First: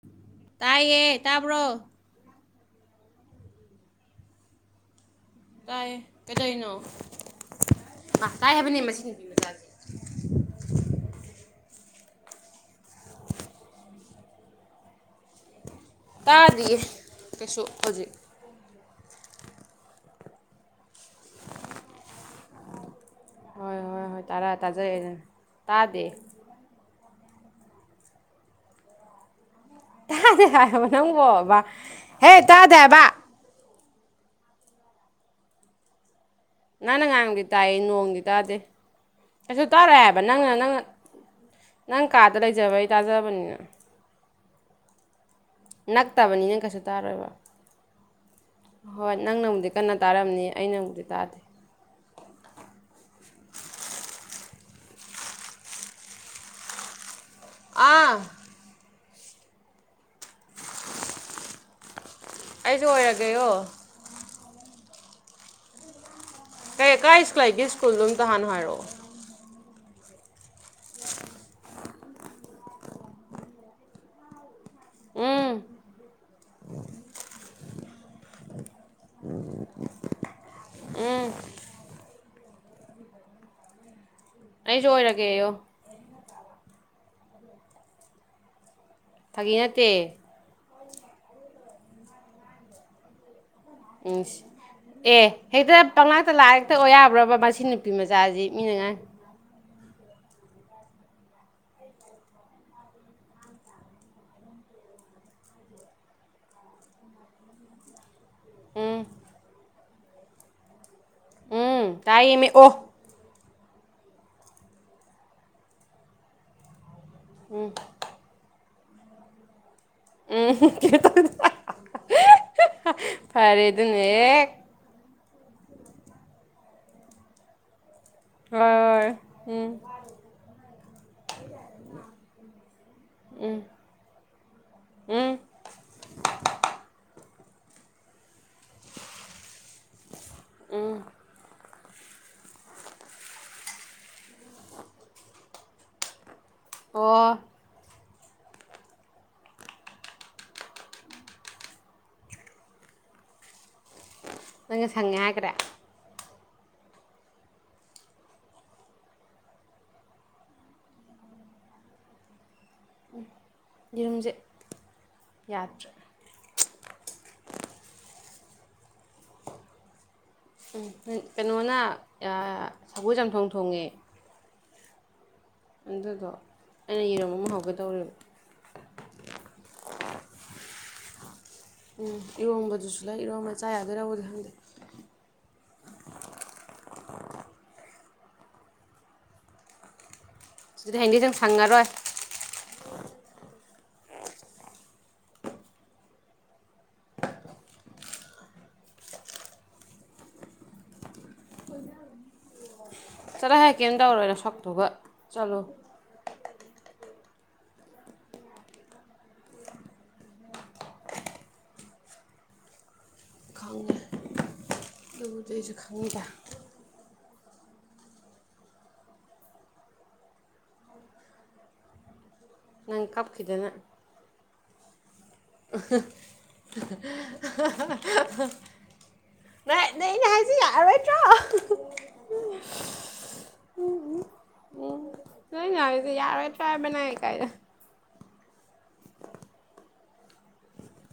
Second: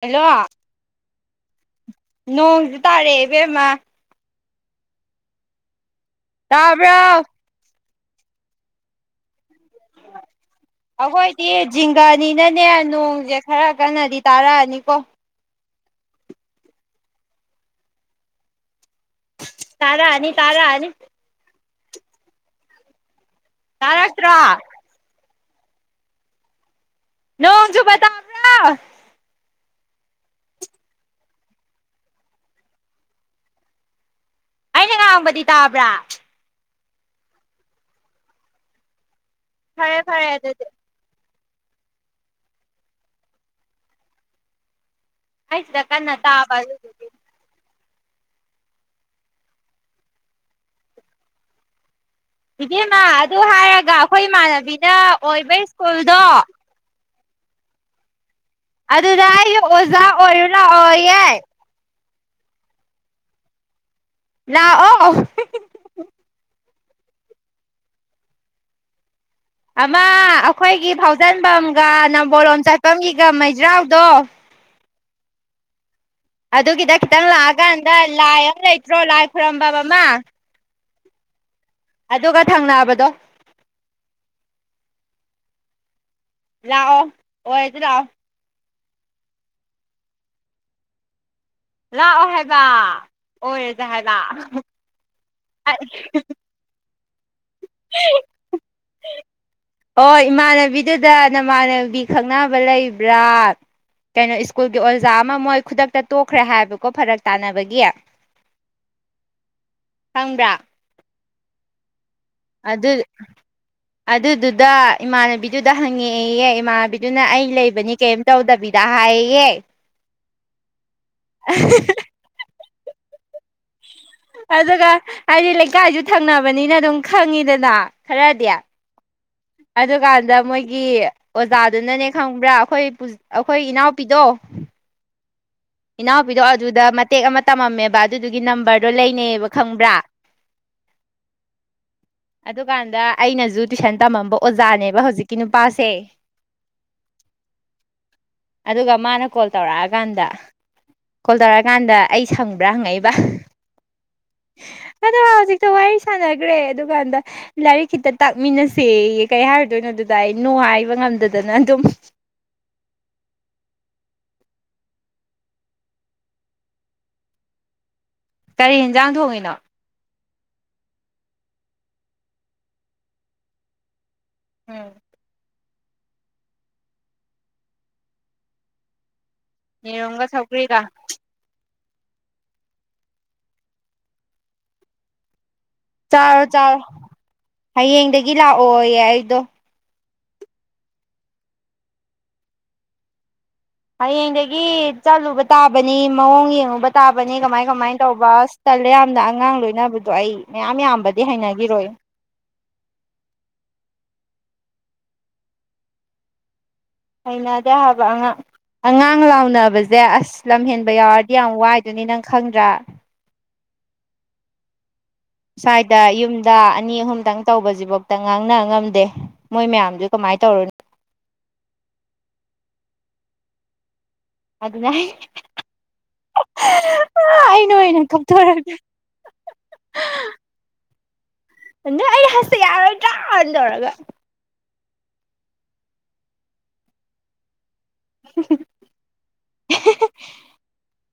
Hello ꯇꯥꯏꯌꯦ ꯇꯥꯕ꯭ꯔꯣ ꯅꯣꯡꯁꯨ ꯇꯥꯔꯛꯑꯦ ꯏꯕꯦꯝꯃ ꯇꯥꯏ ꯀꯩꯗꯧꯅꯣ ꯇꯥꯕ꯭ꯔꯣ ꯑꯥ ꯇꯥꯏ ꯍꯥꯏꯕꯅꯦ ꯃꯁꯤ ꯅꯨꯄꯤ ꯃꯆꯥꯁꯦ [inaudible] ꯑꯩꯈꯣꯏꯗꯤ ꯖꯤꯡꯒꯥꯅꯤꯅꯅꯦ ꯅꯣꯡꯁꯦ ꯈꯔ ꯀꯟꯅꯗꯤ ꯇꯥꯔꯛꯑꯅꯤꯀꯣ ꯇꯥꯗ꯭ꯔꯤꯌꯦ ꯀꯩꯁꯨ ꯍꯧꯖꯤꯛ ꯇꯔꯥꯅꯤ ꯇꯔꯥ ꯑꯅꯤ ꯍꯣꯏ ꯍꯣꯏ ꯍꯣꯏ ꯇꯥꯔꯛꯇ꯭ꯔꯣ ꯇꯥꯔꯑ ꯇꯥꯖꯔꯦꯗꯅ ꯇꯥꯗꯦ ꯅꯣꯡꯆꯨꯕ [unintelligible] ꯇꯥꯗꯦ ꯍꯥꯏꯕ ꯅꯪꯕꯣꯕ ꯍꯦ ꯇꯥꯗꯦ ꯍꯥꯏꯕ ꯑꯩꯅ ꯉꯥꯡꯕꯗꯤ ꯇꯥꯕ꯭ꯔꯥ ꯅꯪꯅ ꯉꯥꯡꯕꯗꯤ ꯇꯥꯏꯌꯦ ꯅꯣꯡꯗꯤ ꯇꯥꯗꯦ ꯀꯩꯁꯨ ꯇꯥꯔꯣꯏ ꯐꯔꯦ ꯍꯥꯏꯕ ꯐꯔꯦ ꯅꯪꯅ ꯑꯗꯨꯗꯤ ꯅꯪꯅ ꯅꯪ ꯀꯥꯗ ꯂꯩꯖꯕꯩ ꯇꯥꯖꯕꯅꯤꯅ ꯑꯩ ꯁꯤꯗ ꯀꯟꯅ ꯇꯥꯕ ꯅꯛꯇꯕꯅꯤꯅ ꯀꯩꯁꯨ ꯑꯗꯨꯗꯨꯒꯤ ꯇꯥꯔꯣꯏꯕ ꯍꯣꯏ ꯅꯪꯅꯕꯨꯗꯤ ꯀꯟꯅ ꯇꯥꯔꯝꯅꯤ ꯑꯩ ꯕꯨꯗꯤ ꯇꯥꯗꯦ ꯏꯕꯦꯝꯃ ꯑꯗꯨ ꯍꯥꯏꯔꯒ ꯑꯩꯈꯣꯏ ꯏꯃꯥꯟꯅꯕꯤꯅ ꯑꯣꯏꯕ ꯁ꯭ꯀꯨꯜꯗꯣ ꯑꯥ ꯑꯗꯨꯗ ꯑꯩꯁꯨ ꯑꯣꯖꯥ ꯑꯣꯏꯔꯨ ꯂꯥꯛꯑꯣꯌꯦ ꯑꯩꯁꯨ ꯑꯣꯏꯔꯒꯦꯌꯣ ꯂꯥꯛꯑꯣ ꯀꯩ [unintelligible] ꯂꯩꯒꯦ ꯁ꯭ꯀꯨꯜꯗꯣ ꯑꯝꯇꯍꯥꯟꯅ ꯍꯥꯏꯔꯛꯑꯣ ꯑꯃꯥ ꯑꯩꯈꯣꯏꯒꯤ ꯐꯥꯎꯖꯟꯐꯝꯒ ꯅꯝꯕꯣꯜ ꯂꯣꯝ ꯆꯠꯐꯝꯒꯤꯒ ꯃꯩꯖꯥꯎꯗꯣ ꯎꯝ ꯑꯗꯨꯒꯤꯗ ꯈꯤꯇꯪ ꯂꯥꯛꯑꯀꯥꯟꯗ ꯂꯥꯏ ꯑꯃ ꯂꯩꯇ꯭ꯔꯣ ꯂꯥꯏ ꯈꯨꯔꯝꯐꯝ ꯑꯃ ꯎꯝ ꯑꯗꯨꯒ ꯊꯪꯅꯕꯗꯣ ꯑꯁꯨ ꯑꯣꯏꯔꯒꯦꯌꯣ ꯂꯥꯛꯑꯣ ꯑꯣꯏꯔꯁꯦ ꯂꯥꯛꯑꯣ ꯐꯥꯒꯤ ꯅꯠꯇꯦ ꯂꯥꯛꯑꯣ ꯍꯥꯏꯕ ꯑꯣꯏꯔ ꯏꯁ ꯑꯦ ꯍꯦꯛꯇ ꯄꯪꯂꯥꯛꯇ ꯂꯥꯛꯑ ꯇ ꯑꯣꯏ ꯌꯥꯕ꯭ꯔꯕ ꯃꯁꯤ ꯅꯨꯄꯤ ꯃꯆꯥꯁꯤ ꯃꯤꯅꯉꯥꯡ ꯑꯣ ꯏꯃꯥꯟꯅꯕꯤꯗꯨꯗ ꯅꯃꯥꯟꯅꯕꯤ ꯈꯪꯅꯕ ꯂꯩꯕ꯭ꯔꯥ ꯀꯩꯅꯣ ꯁ꯭ꯀꯨꯜꯒꯤ ꯑꯣꯖꯥ ꯑꯃ ꯃꯣꯏ ꯈꯨꯗꯛꯇ ꯇꯣꯛꯈ꯭ꯔꯦ ꯍꯥꯏꯕꯀꯣ ꯐꯔꯛ ꯇꯥꯅꯕꯒꯤ ꯎꯝ ꯈꯪꯕꯔꯥ ꯎꯝ ꯇꯥꯏꯌꯦꯃꯦ ꯑꯗꯨ ꯑꯗꯨꯗꯨꯗ ꯏꯃꯥꯟꯅꯕꯤꯗꯨꯗ ꯍꯪꯉꯛꯑꯦꯌꯦ ꯏꯃꯥꯟꯅꯕꯤ ꯑꯗꯨꯅ ꯑꯩ ꯂꯩꯕꯅꯤ ꯀꯔꯤꯝ ꯇꯧꯗꯕꯤꯗ ꯍꯥꯏꯌꯦꯌꯦ ꯑꯝ [unintelligible] ꯐꯔꯦ ꯑꯗꯨꯅꯦꯍꯦꯛ ꯑꯗꯨꯒ ꯍꯥꯏꯗꯤ ꯂꯩꯀꯥꯏꯁꯨ ꯊꯪꯅꯕꯅꯤꯅ ꯑꯗꯨꯝ ꯈꯪꯉꯤꯗꯅ ꯈꯔꯗꯤ ꯍꯣꯏ꯫ ꯎꯝ ꯑꯗꯨꯀꯥꯟꯗ ꯃꯣꯏꯒꯤ ꯑꯣꯖꯥꯗꯨꯅꯅꯦ ꯈꯪꯕ꯭ꯔꯥ ꯑꯩꯈꯣꯏ ꯑꯩꯈꯣꯏ ꯏꯅꯥꯎꯄꯤꯗꯣ ꯎꯝ ꯏꯅꯥꯎꯄꯤꯗꯣ ꯑꯗꯨꯗ ꯃꯇꯦꯛ ꯑꯃ ꯇꯝꯃꯝꯃꯦꯕ ꯑꯗꯨꯗꯨꯒꯤ ꯅꯝꯕꯔꯗꯣ ꯂꯩꯅꯩꯌꯦꯕ ꯈꯪꯕ꯭ꯔꯥ ꯎꯝ [inaudible] ꯍꯧ ꯀꯥꯟꯗ ꯑꯩꯅꯁꯨꯨ ꯇꯨꯏꯁꯟ ꯇꯝꯃꯝꯕ ꯑꯣꯖꯥꯅꯦꯕ ꯍꯧꯖꯤꯛꯀꯤ ꯅꯨꯄꯥꯁꯦ ꯑꯣ ꯑꯗꯨꯒ ꯃꯥꯅ ꯀꯣꯜ ꯇꯧꯔꯛꯑꯀꯥꯟꯗ ꯀꯣꯜ ꯇꯧꯔꯛꯀꯥꯟꯗ ꯑꯩ ꯁꯪꯕ꯭ꯔꯥ ꯍꯪꯉꯛꯏꯕ ꯅꯪꯅ ꯁꯪꯉꯦ ꯑꯗ ꯍꯥꯏꯈ꯭ꯔꯦ ꯍꯧꯖꯤꯛꯇ ꯋꯥꯔꯤ ꯁꯥꯟꯅꯈꯔꯦ ꯑꯗꯨꯀꯥꯟꯗ ꯂꯥꯏꯔꯤꯛ ꯈꯤꯇꯥ ꯇꯥꯛꯃꯤꯟꯅꯁꯦꯌꯦ ꯀꯩ ꯍꯥꯏꯔꯨꯗꯣꯏꯅꯣ ꯑꯗꯨꯗꯥ ꯑꯩ ꯅꯨꯡꯉꯥꯏꯕ ꯉꯝꯗꯗꯅ ꯑꯗꯨꯝ꯫ ꯌꯦꯔꯨꯝꯖꯦ ꯌꯥꯗ꯭ꯔꯦ꯫ ꯀꯔꯤ ꯍꯦꯟꯖꯥꯡ ꯊꯣꯡꯉꯤꯅꯣ? ꯎꯝ ꯀꯩꯅꯣꯅ ꯁꯒꯣꯜ ꯆꯝꯊꯣꯡ ꯊꯣꯡꯉꯦ꯫ ꯎꯝ꯫ ꯑꯗꯨꯗꯣ ꯑꯩꯅ ꯌꯦꯔꯨꯝ ꯑꯃ ꯍꯧꯒꯗꯧꯔꯤꯕ꯫ ꯌꯦꯔꯨꯝꯒ ꯁꯧꯒꯔ꯭ꯤꯒ꯫ ꯎꯝ ꯏꯔꯣꯝꯕꯗꯨꯁꯨ ꯂꯩ ꯏꯔꯣꯝꯕ ꯆꯥ ꯌꯥꯗꯣꯏꯔꯥꯕꯨꯗꯤ ꯈꯪꯗꯦ꯫ ꯆꯥꯔꯣ‌-ꯆꯥꯔꯣ ꯍꯌꯦꯡꯗꯒꯤ ꯂꯥꯛꯑꯣꯌꯦ ꯑꯩꯗꯣ꯫ ꯑꯗꯨꯗꯤ ꯍꯌꯦꯡꯗꯩ ꯑꯗꯨꯝ ꯁꯪꯉꯔꯣꯏ꯫ ꯍꯌꯦꯡꯗꯒꯤ ꯆꯠꯂꯨꯕ ꯇꯥꯕꯅꯤ, ꯃꯑꯣꯡ ꯌꯦꯡꯉꯨꯕ ꯇꯥꯕꯅꯤ ꯀꯃꯥꯏ-ꯀꯃꯥꯏ ꯇꯧꯕ ꯑꯁ꯫ ꯇꯜꯂꯦ ꯌꯥꯝꯅ, ꯑꯉꯥꯡ ꯂꯣꯏꯅꯕꯗꯣ ꯑꯩ, ꯃꯌꯥꯝ ꯌꯥꯝꯕꯗꯤ ꯍꯩꯅꯈꯤꯔꯣꯏ꯫ ꯆꯠꯂꯣ ꯍꯩ ꯀꯦꯝ ꯇꯧꯔꯣꯏ ꯅꯁꯛꯇꯨꯒ ꯆꯠꯂꯨ꯫ ꯍꯩꯅꯗꯦ ꯍꯥꯏꯕ ꯑꯉꯥꯡ꯫ ꯑꯉꯥꯡ ꯂꯥꯎꯅꯕꯁꯦ ꯑꯁ ꯂꯝꯍꯦꯟꯕ ꯌꯥꯎꯔꯗꯤ ꯌꯥꯝ ꯋꯥꯏꯗꯨꯅꯤ ꯅꯪ ꯈꯪꯗ꯭ꯔꯥ? ꯈꯪꯉꯦ ꯑꯗꯨ꯫ ꯁ꯭ꯋꯥꯏꯗ ꯌꯨꯝꯗ ꯑꯅꯤ ꯑꯍꯨꯝꯗꯪ꯫ ꯇꯧꯕꯁꯤꯐꯧꯇ ꯉꯥꯡꯅ ꯉꯝꯗꯦ ꯃꯣꯏ ꯃꯌꯥꯝꯗꯨ ꯀꯃꯥꯏꯅ ꯇꯧꯔꯨꯅꯤ꯫ ꯅꯪ ꯀꯞꯈꯤꯗꯅ꯫ ꯑꯗꯨ ꯅꯦ꯫ ꯑꯩꯅ ꯑꯣꯏꯅ ꯊꯣꯛꯇꯣꯔꯒ [unintelligible] ꯁꯤ ꯌꯥꯔꯔꯣꯏꯇ꯭ꯔꯣ꯫ ꯅꯪ ꯑꯩꯅ ꯍꯥꯏꯔꯤꯁꯦ ꯌꯥꯔꯔꯣꯏꯗ꯭ꯔꯥꯅ ꯇꯧꯔꯒ꯫ ꯎꯝ ꯅꯪ ꯑꯩꯅ‌ꯍꯥꯏꯔꯤꯁꯦ ꯌꯥꯔꯔꯣꯏꯗꯔꯥ ꯍꯥꯏꯕꯅꯦ ꯀꯥꯏꯅꯥ꯫ [unintelligible]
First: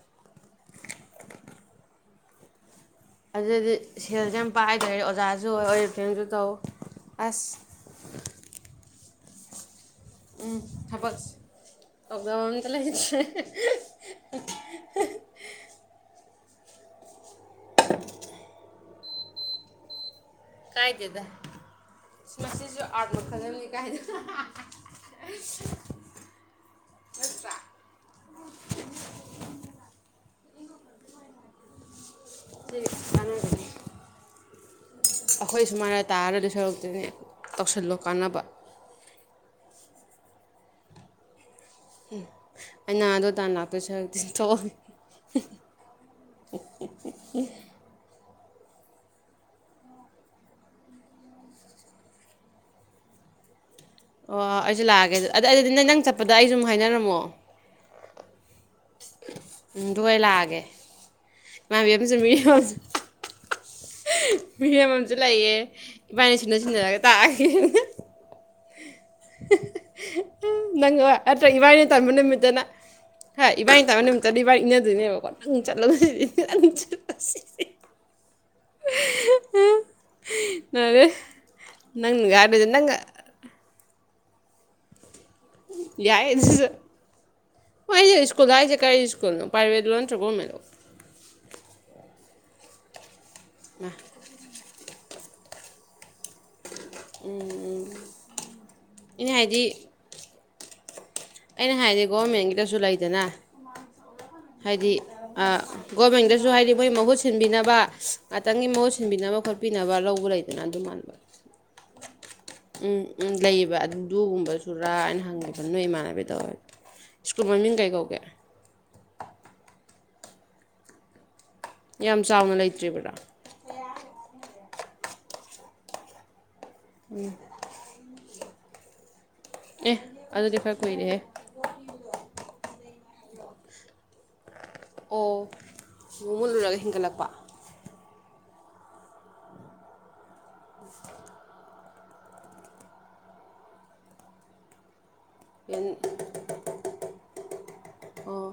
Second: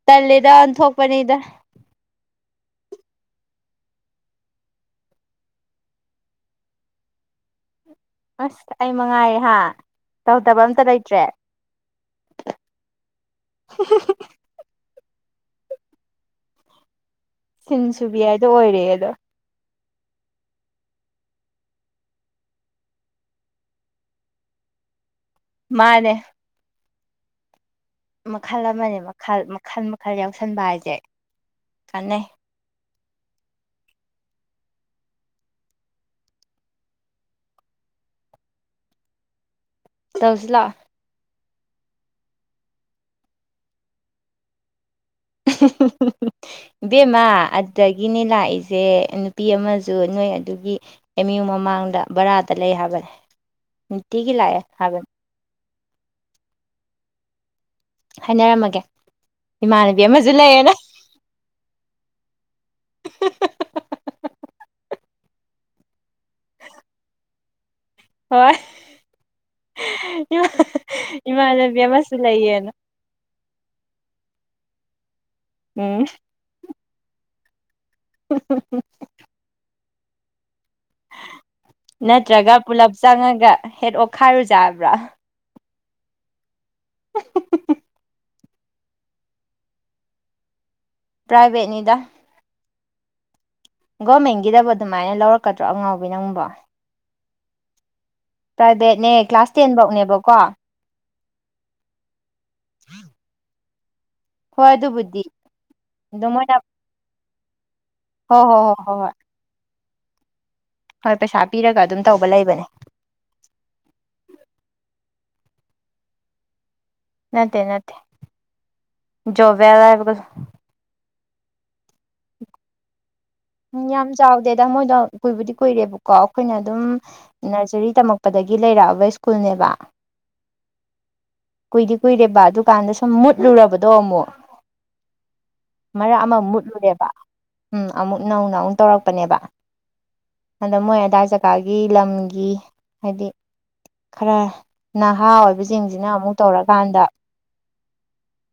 ꯇꯜꯂꯦꯗ ꯑꯣꯟꯊꯣꯛꯄꯅꯤꯗ꯫ ꯑꯗꯨꯗꯤ ꯁꯦꯜꯁꯦ ꯌꯥꯝ ꯄꯥꯏꯗ꯭ꯔꯦ ꯑꯣꯖꯥꯁꯨ ꯑꯣꯏ ꯑꯣꯔꯤꯐꯂꯦꯝꯁꯨ ꯇꯧ ꯑꯁ꯫ ꯑꯁ ꯑꯩ ꯃꯉꯥꯏꯔꯦ ꯍꯥ꯫ ꯇꯧꯗꯕ ꯎꯝ ꯑꯝꯇ ꯂꯩꯇ꯭ꯔꯦ ꯊꯄꯛꯁ ꯇꯧꯖꯕ ꯑꯃꯠꯇ ꯂꯩꯇꯦ꯫ ꯁꯤꯟ ꯁꯨꯕꯤ ꯍꯥꯏꯗꯣ ꯑꯣꯏꯔꯦ ꯑꯗꯣ꯫ ꯀꯥꯏꯗꯦꯗ ꯃꯁꯤꯁꯨ ꯑꯥꯔꯠ ꯃꯈꯜ ꯑꯃꯅꯤ ꯀꯥꯏꯅ꯫ ꯃꯥꯅꯦ꯫ ꯃꯈꯜ ꯑꯃꯅꯦ ꯃꯈꯜ ꯃꯈꯜ ꯃꯈꯜ ꯌꯥꯎꯁꯟꯕꯁꯦ ꯀꯥꯟꯅꯩ꯫ ꯁꯤ ꯆꯥꯅꯗꯦꯅꯦ꯫ ꯑꯩꯈꯣꯏ ꯁꯨꯃꯥꯏꯅ ꯇꯥꯔ ꯂꯩꯗꯣꯏꯁꯔꯨꯛꯄꯨꯗꯤꯅꯦ ꯇꯧꯁꯜꯂꯣ ꯀꯥꯟꯅꯕ꯫ ꯇꯧꯖꯦ ꯂꯥꯛꯑꯣ꯫ ꯎꯝ ꯑꯩꯩꯅ ꯑꯗꯨ ꯇꯥꯟꯅ ꯂꯥꯛꯇꯣꯏ ꯁꯔꯨꯛꯇꯤ ꯊꯣꯛꯎ꯫ [unintelligible] ꯏꯕꯦꯝꯃ ꯑꯗꯨꯗꯒꯤꯅꯦ ꯂꯥꯛꯏꯁꯦ ꯅꯨꯄꯤ ꯑꯃꯁꯨ ꯅꯣꯏ ꯑꯗꯨꯒꯤ꯫ ꯑꯦꯝꯌꯨ ꯃꯃꯥꯡꯗ ꯚꯥꯔꯥꯗ ꯂꯩ ꯍꯥꯏꯕꯅꯦ꯫ ꯅꯨꯡꯇꯤꯒꯤ ꯑꯣ ꯂꯥꯛꯑꯦ ꯑꯩꯁꯨ ꯍꯥꯏꯕꯅꯦ ꯂꯥꯛꯑꯒꯦ ꯑꯗꯨ ꯑꯗ ꯑꯗꯨꯗꯤ ꯅꯪꯅ ꯆꯠꯄꯗ ꯑꯩꯁꯨ ꯑꯗꯨꯨꯝ ꯍꯥꯏꯅꯔꯝꯃꯣ꯫ ꯍꯥꯏꯅꯔꯝꯃꯒꯦ ꯎꯝ ꯏꯃꯥꯟꯅꯕꯤ ꯑꯗꯨꯒ ꯑꯩ ꯑꯃꯁꯨ ꯂꯥꯛꯑꯒꯦ ꯂꯩꯌꯦꯅ꯫ [unintelligible] ꯃꯤꯑꯃꯁꯨ ꯂꯩꯌꯦ ꯏꯕꯥꯅꯤ ꯁꯤꯟꯅ ꯁꯤꯟꯅꯔꯒ ꯇꯥꯛꯑꯒꯦ꯫ ꯍꯣꯏ꯫ ꯅꯪ ꯂꯥ ꯑꯠꯇ꯭ꯔꯥ ꯏꯃꯥꯟꯅꯕꯤ ꯏꯕꯥꯅꯤ ꯇꯟꯕ ꯑꯃꯁꯨ ꯅꯨꯃꯤꯠꯇꯅ ꯂꯩꯌꯦꯅ ꯍꯥꯏ ꯏꯕꯥꯅꯤ ꯇꯟꯕ ꯅꯨꯃꯤꯠꯇꯥꯗꯤ ꯏꯕꯥꯅꯤ ꯏꯟꯅꯗꯣꯏꯅꯦꯕꯀꯣ ꯅꯪ ꯆꯠꯂꯨ ꯎꯝ ꯅꯪ ꯆꯠꯂꯨ ꯁꯤ [unintelligible] ꯂꯣꯏꯔꯦ ꯅꯪꯅꯒꯥ ꯍꯥꯏꯗꯣꯏꯖꯦ ꯅꯪꯒꯥ ꯆꯪꯉꯒꯥ ꯍꯦꯠ ꯑꯣꯈꯥꯏꯔꯨꯖꯦ ꯍꯥꯏꯕ꯭ꯔꯣ ꯌꯥꯏ ꯑꯗꯨꯖꯨ ꯃꯣꯏꯒꯤ ꯁ꯭ꯀꯨꯜ ꯍꯥꯏꯖꯦ ꯀꯔꯤ ꯁ꯭ꯀꯨꯜꯅꯣ ꯄ꯭ꯔꯥꯏꯕꯦꯠꯂꯣ ꯅꯠꯇ꯭ꯔꯥ ꯒꯣꯔꯃꯦꯟꯂꯣ ꯄ꯭ꯔꯥꯏꯚꯦꯠꯅꯤꯗꯥ [unintelligible] ꯒꯣꯔꯃꯦꯟꯒꯤꯗꯕꯨ ꯑꯗꯨꯃꯥꯏꯅ ꯂꯧꯔꯛꯀꯥꯗ꯭ꯔꯣ ꯑꯉꯥꯎꯕꯤ ꯅꯪꯕꯣ ꯎꯝ ꯎꯝ ꯄ꯭ꯔꯥꯏꯚꯦꯠꯅꯦ ꯀ꯭ꯂꯥꯁ ꯇꯦꯟꯕꯧꯅꯦꯕꯀꯣ ꯑꯩꯅ ꯍꯥꯏꯗꯤ ꯒꯣꯔꯚꯃꯦꯟꯒꯤꯗꯁꯨ ꯂꯩꯗꯅ ꯍꯨꯃꯥꯡ ꯁꯧꯔꯀꯟ ꯍꯣꯏ ꯑꯗꯨꯕꯨꯗꯤ ꯑꯥ ꯑꯗꯨꯝ ꯒꯣꯔꯃꯦꯟꯗꯥꯖꯨ ꯃꯣꯏꯅ ꯍꯥꯏꯗꯤ ꯃꯣꯏ ꯃꯍꯨꯠ ꯁꯤꯟꯕꯤꯅꯕ ꯍꯣꯏ ꯍꯣꯏ ꯉꯥꯛꯇꯪꯒꯤ ꯍꯣꯏ ꯃꯍꯨꯠ ꯍꯣꯏ ꯍꯣꯏ ꯁꯤꯟꯕꯤꯅꯕ ꯈꯣꯠ ꯄꯤꯅꯕ ꯂꯧꯕ ꯂꯩꯗꯅ ꯑꯗꯨ ꯃꯥꯟꯕ ꯍꯣꯏ ꯄꯩꯁꯥ ꯄꯤꯔꯒ ꯑꯗꯨꯝ ꯇꯧꯕ ꯂꯩꯕꯅꯦ ꯎꯝ ꯎꯝ ꯂꯩꯌꯦꯕ ꯑꯗꯨꯒꯨꯝꯕꯁꯨꯔꯥ ꯍꯥꯏꯅ ꯍꯪꯉꯤꯕ ꯅꯣꯏ ꯏꯃꯥꯟꯅꯕꯤꯗꯣ ꯅꯠꯇꯦ ꯅꯠꯇꯦ ꯖꯣꯕꯦꯜ ꯂꯥꯏꯕꯒꯁꯨ ꯌꯥꯝ ꯆꯥꯎꯅ ꯂꯩꯇ꯭ꯔꯤꯕꯥꯔꯥ ꯎꯝ ꯌꯥꯝ ꯆꯥꯎꯗꯦ ꯑꯗꯪ ꯃꯣꯏꯗꯣ ꯀꯨꯏꯕꯨꯗꯤ ꯀꯨꯏꯔꯦꯕꯀꯣ ꯑꯈꯣꯏꯅ ꯑꯗꯨꯝ ꯅꯔꯖꯔꯤ ꯇꯝꯃꯛ ꯄꯗꯒꯤ ꯂꯩꯔꯛꯑꯕ ꯁ꯭ꯀꯨꯜꯅꯦꯕ ꯑꯦ ꯑꯗꯨꯗꯤ ꯈꯔ ꯀꯨꯏꯔꯦꯍꯦ ꯀꯨꯏꯗꯤ ꯀꯨꯏꯔꯦꯕ ꯑꯗꯨꯀꯥꯟꯗꯥ ꯁꯨꯝ ꯃꯨꯠꯂꯨꯔꯕꯗꯣ ꯑꯃꯨꯛ ꯑꯣ ꯃꯔꯛ ꯑꯃ ꯃꯨꯠꯂꯨꯔꯒ ꯃꯨꯠꯂꯨꯔꯦꯕ ꯍꯤꯡꯒꯠꯂꯛꯄ ꯎꯝ ꯑꯃꯨꯛ ꯅꯧꯅ ꯑꯃꯨꯛ ꯇꯧꯔꯛꯄꯅꯦꯕ ꯍꯟꯗꯛ ꯃꯣꯏ ꯑꯗꯥꯥꯏ ꯖꯒꯥꯒꯤ ꯂꯝꯒꯤ ꯍꯥꯏꯗꯤ ꯈꯔ ꯅꯍꯥ ꯑꯣꯏꯕꯖꯤꯡꯖꯤꯅ ꯑꯃꯨꯛ ꯇꯧꯔꯀꯥꯟꯗ ꯑꯣ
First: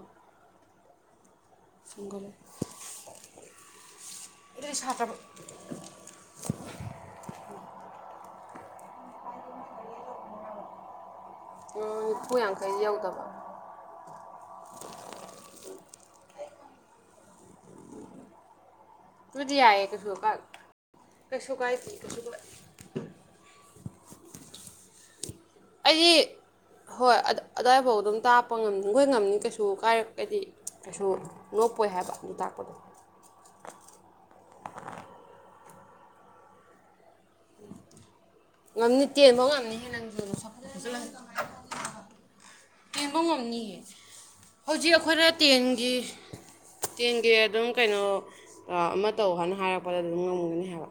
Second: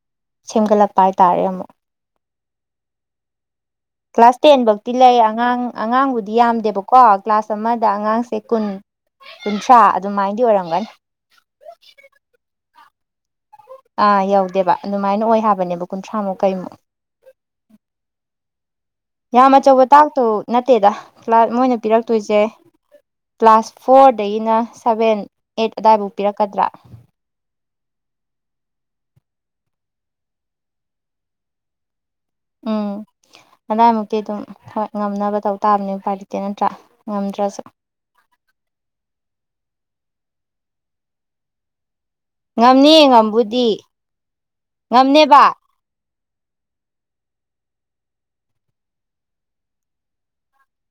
ꯁꯦꯝꯒꯠꯂꯛꯄ ꯍꯥꯏꯇꯥꯔꯦ ꯑꯃꯨꯛ [unintelligible] [inaudible] ꯀ꯭ꯂꯥꯁ ꯇꯦꯟ ꯑꯗꯨꯗꯤ ꯕꯧꯇꯤ ꯁꯥꯇ꯭ꯔ ꯂꯩ ꯑꯉꯥꯡ ꯑꯉꯥꯡꯕꯨꯗꯤ ꯌꯥꯝꯗꯦꯕꯀꯣ ꯀ꯭ꯂꯥꯁ ꯑꯃꯗ ꯑꯉꯥꯡꯁꯦ ꯀꯨꯟ ꯀꯨꯟꯊ꯭ꯔꯥ ꯑꯗꯨꯃꯥꯏꯅꯗꯤ ꯑꯣꯏꯔꯝꯒꯅꯤ [unintelligible] ꯅꯤꯐꯨ ꯌꯥꯡꯈꯩꯗꯤ ꯌꯧꯗꯕ ꯑꯥ ꯌꯧꯗꯦꯕ ꯑꯗꯨꯃꯥꯏꯅ ꯑꯣꯏ ꯍꯥꯏꯕꯅꯦꯕ ꯀꯨꯟꯊ꯭ꯔꯥꯃꯨꯛ ꯀꯩꯃꯨꯛ ꯌꯥꯝ ꯑꯗꯨꯗꯤ ꯑꯆꯧꯕ ꯌꯥꯏꯌꯦ ꯀꯩꯁꯨ ꯇꯥꯛꯇꯨ ꯀꯥꯏ ꯅꯠꯇꯦꯗ ꯀ꯭ꯂꯥ ꯀꯩꯁꯨ ꯃꯣꯏꯅ ꯀꯥꯏꯗꯦ ꯀꯩꯁꯨ ꯄꯤꯔꯛꯇꯣꯏꯖꯦ ꯀꯥꯏ ꯀ꯭ꯂꯥꯁ ꯐꯣꯔꯗꯥꯒꯤꯅ ꯁꯚꯦꯟ ꯑꯩꯠ ꯑꯗꯥꯏꯕꯨꯛ ꯑꯩꯗꯤ ꯄꯤꯔꯛꯀꯥꯗ꯭ꯔꯥ ꯍꯣꯏ ꯑꯠꯗ ꯑꯗꯥꯏꯕꯥꯎ ꯑꯗꯨꯝ ꯇꯥꯛꯄ ꯉꯝꯅꯤ ꯒꯣꯏ ꯉꯝꯅꯤ ꯀꯩꯁꯨ ꯀꯥꯏꯔꯛꯑꯗꯤ ꯀꯩꯁꯨ ꯅꯣꯞꯄꯣꯏ ꯍꯥꯏꯕ ꯑꯗꯨ ꯇꯥꯛꯄꯗꯣ ꯎꯝ ꯑꯗꯥꯏꯃꯨꯛꯇꯤ ꯑꯗꯨꯝ ꯍꯣꯏ ꯉꯝꯅꯕ ꯇꯧ ꯇꯥꯕꯅꯦ ꯎꯄꯥꯏ ꯂꯩꯇꯦ ꯅꯠꯇ꯭ꯔꯥ ꯉꯝꯗ꯭ꯔꯥ ꯉꯝꯅꯤ ꯇꯦꯟꯕꯥꯎ ꯉꯝꯅꯤꯍꯦ ꯅꯪꯖꯨ [unintelligible] ꯉꯝꯅꯤ ꯍꯦꯟꯕ ꯉꯝꯕꯨꯗꯤ ꯉꯝꯅꯤꯌꯦ ꯍꯧꯖꯤꯛ ꯑꯈꯣꯏꯗ ꯉꯝꯅꯦꯕ ꯇꯦꯟꯒꯤ ꯇꯦꯟꯒꯤ ꯑꯗꯨꯝ ꯀꯩꯅꯣ ꯑꯥ ꯑꯃ ꯇꯧ ꯍꯥꯏꯅ ꯍꯥꯏꯔꯛꯄꯗ ꯑꯗꯨꯝ ꯉꯝꯒꯥꯅꯤ ꯍꯥꯏꯕ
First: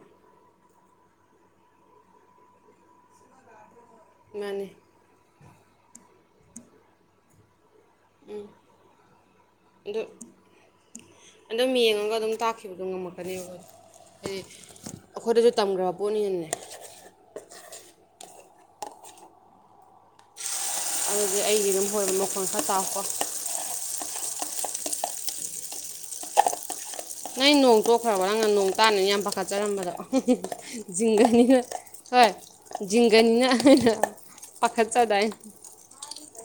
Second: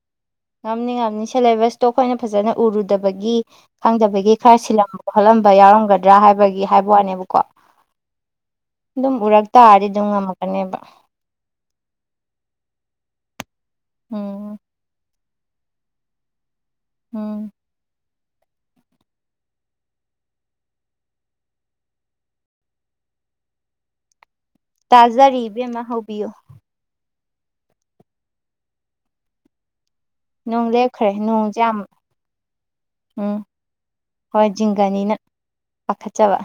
ꯉꯝꯅꯤ ꯉꯝꯅꯤ ꯁꯦꯂꯦꯕꯁꯇꯣ ꯑꯈꯣꯏꯅ ꯐꯖꯅ ꯎꯔꯨꯗꯥꯕꯒꯤ ꯈꯪꯗꯕꯒꯤ ꯈꯔ ꯃꯥꯅꯤ ꯁꯤꯜꯂꯝ ꯈꯣꯠꯂꯝꯕ ꯌꯥꯎꯔꯝꯒꯗ꯭ꯔꯥ ꯍꯥꯏꯕꯒꯤ ꯍꯥꯏꯕ ꯋꯥꯅꯦꯕꯀꯣ ꯑꯗꯨꯝ ꯎꯔꯛ ꯇꯥꯔꯗꯤ ꯑꯗꯨ ꯑꯗꯨꯝ ꯉꯝꯃꯛꯀꯥꯅꯦꯕ ꯑꯗꯨꯝ ꯌꯦꯡꯉꯒ ꯑꯗꯨꯝ ꯇꯥꯛꯈꯤꯕꯗꯣ ꯉꯝꯃꯛꯀꯅꯦꯕ ꯎꯝ ꯑꯈꯣꯏꯗꯁꯨ ꯇꯝꯒ꯭ꯔꯕ ꯄꯣꯠꯅꯤꯅꯅꯦ ꯎꯝ ꯑꯗꯨꯗꯤ ꯑꯩ ꯌꯦꯔꯨꯝ ꯍꯧꯏꯕ ꯃꯈꯣꯟ ꯈꯔ ꯇꯥꯎꯀꯣ ꯇꯥꯖꯔꯤ ꯏꯕꯦꯝꯃ ꯍꯧꯕꯤꯌꯣ ꯅꯣꯏ ꯅꯣꯡ ꯇꯣꯛꯈ꯭ꯔꯕꯣ ꯅꯪꯅ ꯅꯣꯡ ꯇꯥꯅꯦꯅ ꯌꯥꯝ ꯄꯥꯈꯠꯆꯔꯝꯕꯗꯣ ꯅꯣꯡ ꯂꯦꯞꯈ꯭ꯔꯦ ꯖꯤꯡꯒꯅꯤꯅ ꯅꯣꯡꯁꯦ ꯌꯥꯝ ꯍꯣꯏ ꯎꯝ ꯖꯤꯡꯒꯅꯤꯅ ꯍꯣꯏ ꯖꯤꯡꯒꯅꯤꯅ ꯄꯥꯈꯠꯆꯗꯥꯏ ꯄꯥꯈꯠꯆꯕ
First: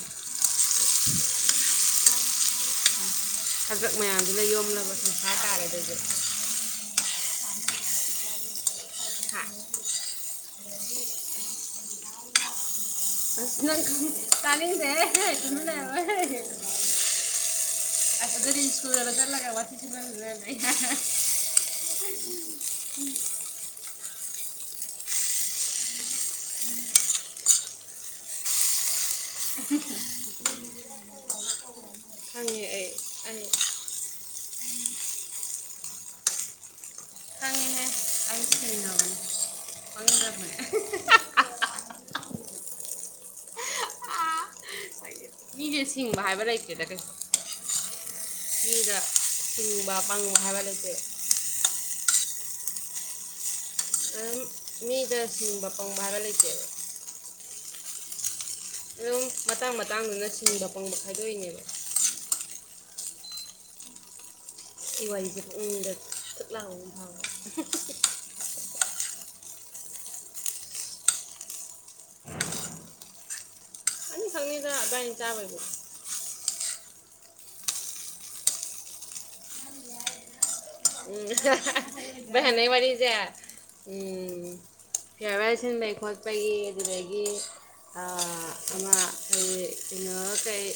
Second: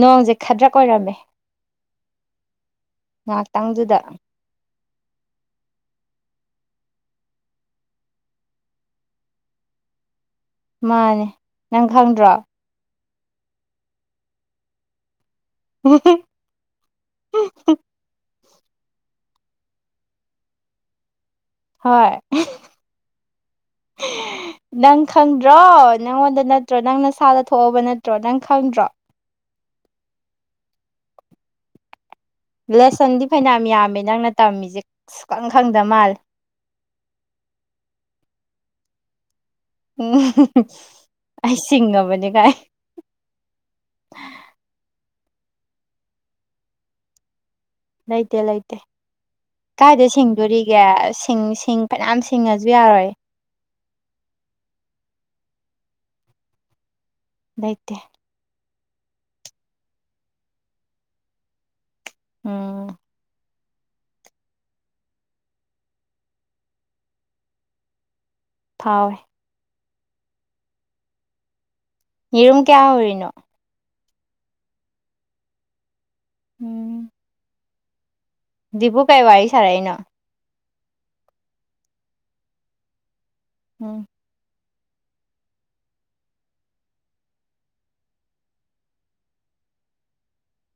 ꯅꯣꯡꯖꯦ ꯈꯗ꯭ꯔꯛ ꯑꯣꯏꯔꯝꯃꯦ ꯈꯥꯗ꯭ꯔꯛ ꯉꯥꯏꯍꯥꯛꯇꯪꯗꯨꯗ ꯃꯌꯥꯝꯁꯤꯅ ꯌꯣꯝꯂꯕ ꯁꯤꯟꯊꯥ ꯇꯥꯔꯦ ꯑꯗꯨꯗꯤ ꯍꯥ ꯃꯥꯅꯦ ꯅꯪ ꯈꯪꯗ꯭ꯔꯣ ꯑꯁ ꯅꯪ ꯈꯪ ꯇꯥꯅꯤꯡꯗꯦ ꯍꯥꯏꯛꯀꯅꯨ ꯅꯪ [unintelligible] ꯑ ꯑꯗꯗꯤ ꯏꯁꯀꯨꯜꯒꯗꯣ ꯆꯠꯂꯒ ꯋꯥꯊꯤ ꯁꯨꯅꯔ ꯂꯣꯏꯔꯝꯃꯅꯤ ꯍꯣꯏ ꯅꯪ ꯈꯪꯗ꯭ꯔꯣ ꯅꯪꯉꯣꯟꯗ ꯅꯠꯇ꯭ꯔꯣ ꯅꯪ ꯅꯁꯥꯗ ꯊꯣꯛꯑꯕ ꯅꯠꯇ꯭ꯔꯣ ꯅꯪ ꯈꯪꯗ꯭ꯔꯣ [unintelligible] ꯈꯪꯉꯦ ꯑꯩ ꯂꯦꯁꯟꯗꯤ ꯑꯩ ꯐꯩꯅꯥꯝ ꯌꯥꯝꯃꯦ ꯅꯪꯅ ꯇꯝꯃꯤꯁꯦ ꯁꯨꯈꯪ ꯈꯪꯗ ꯃꯥꯜꯂꯦ ꯈꯪꯉꯦꯍꯦ ꯑꯩ ꯁꯤꯡꯉꯕꯅꯤ ꯈꯪꯗꯕꯅꯦ [unintelligible] ꯑꯩ ꯁꯤꯡꯉꯕꯅꯦ ꯀꯥꯏ ꯏꯌꯦ ꯁꯤꯡꯕ ꯍꯥꯏꯕ ꯂꯩꯇꯦꯗ ꯀꯩꯁ ꯂꯩꯇꯦ ꯂꯩꯇꯦ ꯁꯤꯡꯕ ꯀꯥꯏꯗ ꯄꯪꯕ ꯍꯥꯏꯕ ꯁꯤꯡꯗꯣꯔꯤꯒꯦ ꯂꯩꯇꯦ ꯁꯤꯡ ꯁꯤꯡ ꯐꯩꯅꯥꯝ ꯁꯤꯡꯉꯁꯨ ꯌꯥꯔꯣꯏ ꯑꯝ ꯃꯤꯗ ꯁꯤꯡꯕ ꯄꯪꯕ ꯍꯥꯏꯕ ꯂꯩꯇꯦꯕ ꯂꯩꯇꯦ ꯑꯗꯨꯝ ꯃꯇꯥꯡ ꯃꯇꯥꯡꯗꯨꯅ ꯁꯤꯡꯕ ꯄꯪꯕ ꯈꯥꯏꯗꯣꯛꯏꯅꯦꯕ ꯎꯝ ꯁꯤ ꯋꯥꯥꯔꯤꯖ ꯄꯨꯛꯅꯤꯡꯗ ꯊꯨꯠ ꯂꯥꯎꯕꯥ ꯑꯝ ꯐꯥꯎꯏꯕ ꯊꯥꯎꯋꯦ ꯌꯦꯔꯨꯝ ꯀꯌꯥ ꯍꯧꯔꯤꯅꯣ ꯑꯅꯤꯈꯛꯅꯤꯗ ꯑꯕꯥꯏꯅꯤ ꯆꯥꯕꯩꯕꯨ ꯎꯝ ꯗꯤꯄꯨ ꯀꯩ ꯋꯥꯔꯤ ꯁꯥꯔꯩꯅꯣ ꯎꯝ [unintelligible] ꯃꯥ ꯁꯥꯅꯩ ꯋꯔꯤꯖꯦ ꯎꯝ ꯐꯤꯌꯥꯔꯋꯦꯜ ꯁꯤꯟꯕꯒꯤ ꯈꯣꯠꯄꯒꯤ ꯑꯗꯨꯗꯒꯤ ꯑꯥ ꯑꯃ ꯑꯩꯩ ꯀꯩꯅꯣꯝꯃ ꯀꯛꯏ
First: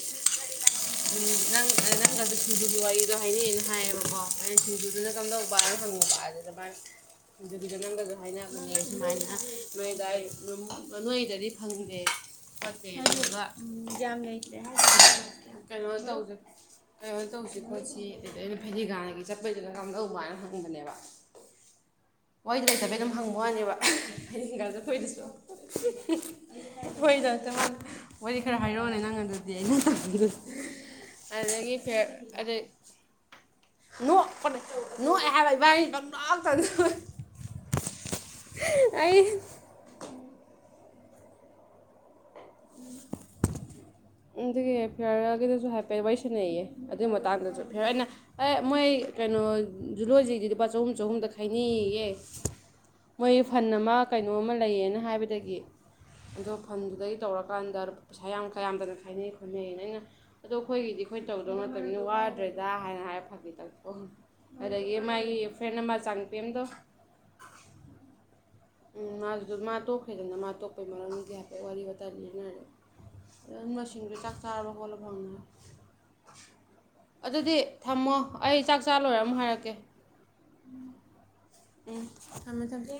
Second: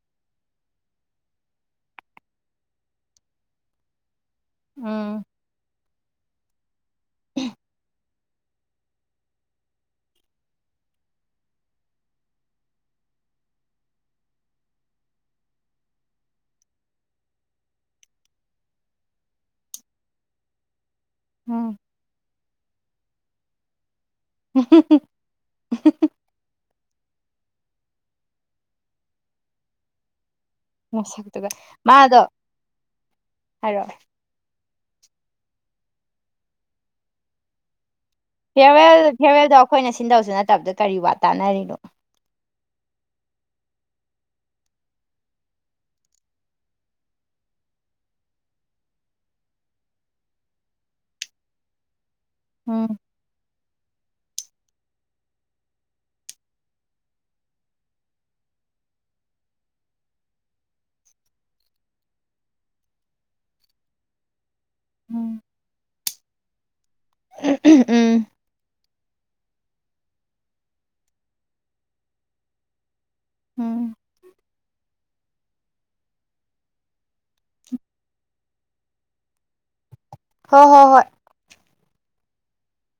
ꯎꯝ ꯅꯪ ꯅꯪꯒꯖꯨ ꯁꯤꯡꯖꯨꯒꯤ ꯋꯥꯔꯤꯗꯣ ꯍꯥꯏꯅꯩꯑꯅ ꯍꯥꯏꯌꯦꯕꯀꯣ ꯑꯩꯅ ꯁꯤꯡꯖꯨ ꯎꯝ ꯂꯧꯕ ꯑꯗ ꯍꯪꯉꯨꯕ ꯑꯗꯨꯗ ꯃꯥꯅ ꯁꯤꯡꯖꯨꯒꯤꯗꯣ ꯅꯪꯒꯖꯨ ꯍꯥꯏꯅ [unintelligible] ꯁꯨꯃꯥꯏꯅ ꯃꯣꯏꯗꯥꯏ ꯅꯣꯏꯗꯗꯤ ꯐꯪꯗꯦ ꯐꯠꯇꯦ ꯑꯗꯨꯗꯨꯒ ꯎꯝ ꯌꯥꯝ ꯂꯩꯇꯦ ꯍꯥꯏꯗꯣ [unintelligible] ꯀꯩꯅꯣ ꯇꯧꯖ ꯀꯩꯅꯣ ꯇꯧꯁꯤ ꯈꯣꯠꯁꯤ ꯑꯗꯨꯗ ꯑꯩꯅ ꯐꯗꯤꯒꯥꯟꯒꯤ ꯆꯠꯄꯩꯁꯤꯅ ꯀꯝꯗꯧꯕ ꯍꯥꯏꯅ ꯍꯪꯕꯅꯦꯕ ꯎꯝ ꯃꯣꯏ ꯂꯩꯇꯕꯩ ꯑꯗꯨꯝ ꯍꯪꯕ ꯋꯥꯅꯦꯕ ꯐꯩꯗꯤꯡꯒꯥ ꯆꯠꯄꯩꯗꯨꯁꯨ ꯋꯔꯤꯗꯣ ꯑꯝꯇ ꯉꯥꯡ ꯋꯥꯔꯤ ꯈꯔ ꯍꯥꯏꯔꯛꯑꯣꯅꯦ ꯅꯪ ꯑꯗꯨꯗꯤ ꯑꯩꯅ ꯍꯪꯕꯗꯣ ꯃꯁꯛꯇꯨꯒ ꯑꯗꯒꯤ ꯐꯦꯔ ꯃꯥꯗꯣ ꯑꯗꯩ ꯍꯥꯏꯔꯛꯑꯣ ꯅꯣꯛ ꯄꯅꯦ ꯅꯣꯑꯦ ꯍꯥꯏꯕ ꯏꯕꯥꯅꯤ ꯄꯪꯅꯣꯛꯇ [unintelligible] ꯐꯤꯌꯔꯋꯦꯜ ꯑꯩ ꯐꯤꯌꯔꯋꯦꯜꯗꯣ ꯑꯈꯣꯏꯅ ꯁꯤꯟꯗꯧꯁꯨ ꯅꯠꯇꯕꯗꯨ ꯀꯔꯤ ꯋꯥ ꯇꯥꯅꯔꯤꯅꯣ [inaudible] ꯎꯝ ꯗꯨꯒꯤ ꯐꯤꯌꯔꯋꯦꯜꯒꯤꯗꯖꯨ ꯍꯥꯏꯄꯦꯠ ꯋꯥꯔꯤ ꯁꯥꯟꯅꯩꯌꯦ ꯑꯗꯨꯢ ꯃꯇꯥꯡꯗꯖꯨ ꯐꯤꯌꯔꯋꯦꯟꯅ ꯑꯦ ꯃꯣꯏ ꯀꯩꯅꯣ ꯖꯨꯂꯣꯟꯖꯤꯗꯤ ꯂꯨꯄꯥ ꯆꯍꯨꯝ ꯆꯍꯨꯝꯗ ꯈꯥꯏꯅꯩꯌꯦ ꯎꯝ ꯃꯣꯏ ꯐꯟ ꯑꯃ ꯀꯩꯅꯣꯝꯃ ꯂꯩꯌꯦꯅ ꯍꯥꯏꯕꯗꯒꯤ ꯑꯗꯣ ꯐꯟꯗꯨꯗꯩ ꯇꯧꯔꯀꯥꯟꯗ ꯄꯩꯁꯥ ꯌꯥꯝ ꯀꯌꯥꯝꯗꯅ ꯈꯥꯏꯅꯩ ꯈꯣꯠꯅꯩꯅ ꯑꯩꯅ ꯑꯗꯣ ꯑꯈꯣꯏꯒꯤꯗꯤ ꯈꯣꯏꯅ ꯇꯧꯗꯧ ꯅꯠꯇꯝꯅꯤꯅ ꯋꯥꯗ꯭ꯔꯦꯗ ꯍꯥꯏꯅ ꯍꯥꯏꯔ ꯐꯥꯒꯤ ꯇꯧꯊꯣꯑꯝꯃꯦ ꯑꯗꯒꯤ ꯃꯥꯒꯤ ꯎꯝ ꯐ꯭ꯔꯦꯟ ꯃꯥ ꯆꯥꯟꯄꯦꯝꯗꯣ ꯎꯝ ꯎꯝ ꯃꯥꯒꯤꯗꯣ ꯃꯥ ꯇꯣꯛꯈ꯭ꯔꯦꯗꯅ ꯃꯥ ꯇꯣꯛꯄꯩ ꯃꯔꯝꯒꯤ ꯍꯥꯏꯐꯦꯠ ꯋꯥꯔꯤ ꯋꯥꯇꯥꯏ ꯂꯤꯟꯅꯔꯦ ꯎꯝ ꯃꯣꯏꯁꯤꯡꯗꯨ ꯆꯥꯛ ꯆꯥꯔꯕ ꯈꯣꯠꯂꯕ ꯍꯪꯅꯔꯦ ꯑꯗꯨꯗꯤ ꯊꯝꯃꯣ ꯑꯩ ꯆꯥꯛ ꯆꯥ ꯂꯣꯏꯔ ꯑꯃꯨꯛ ꯍꯥꯏꯔꯛꯀꯦ ꯍꯣ ꯍꯣ ꯍꯣꯏ ꯎꯝ ꯊꯝꯃꯦ ꯊꯝꯃꯦ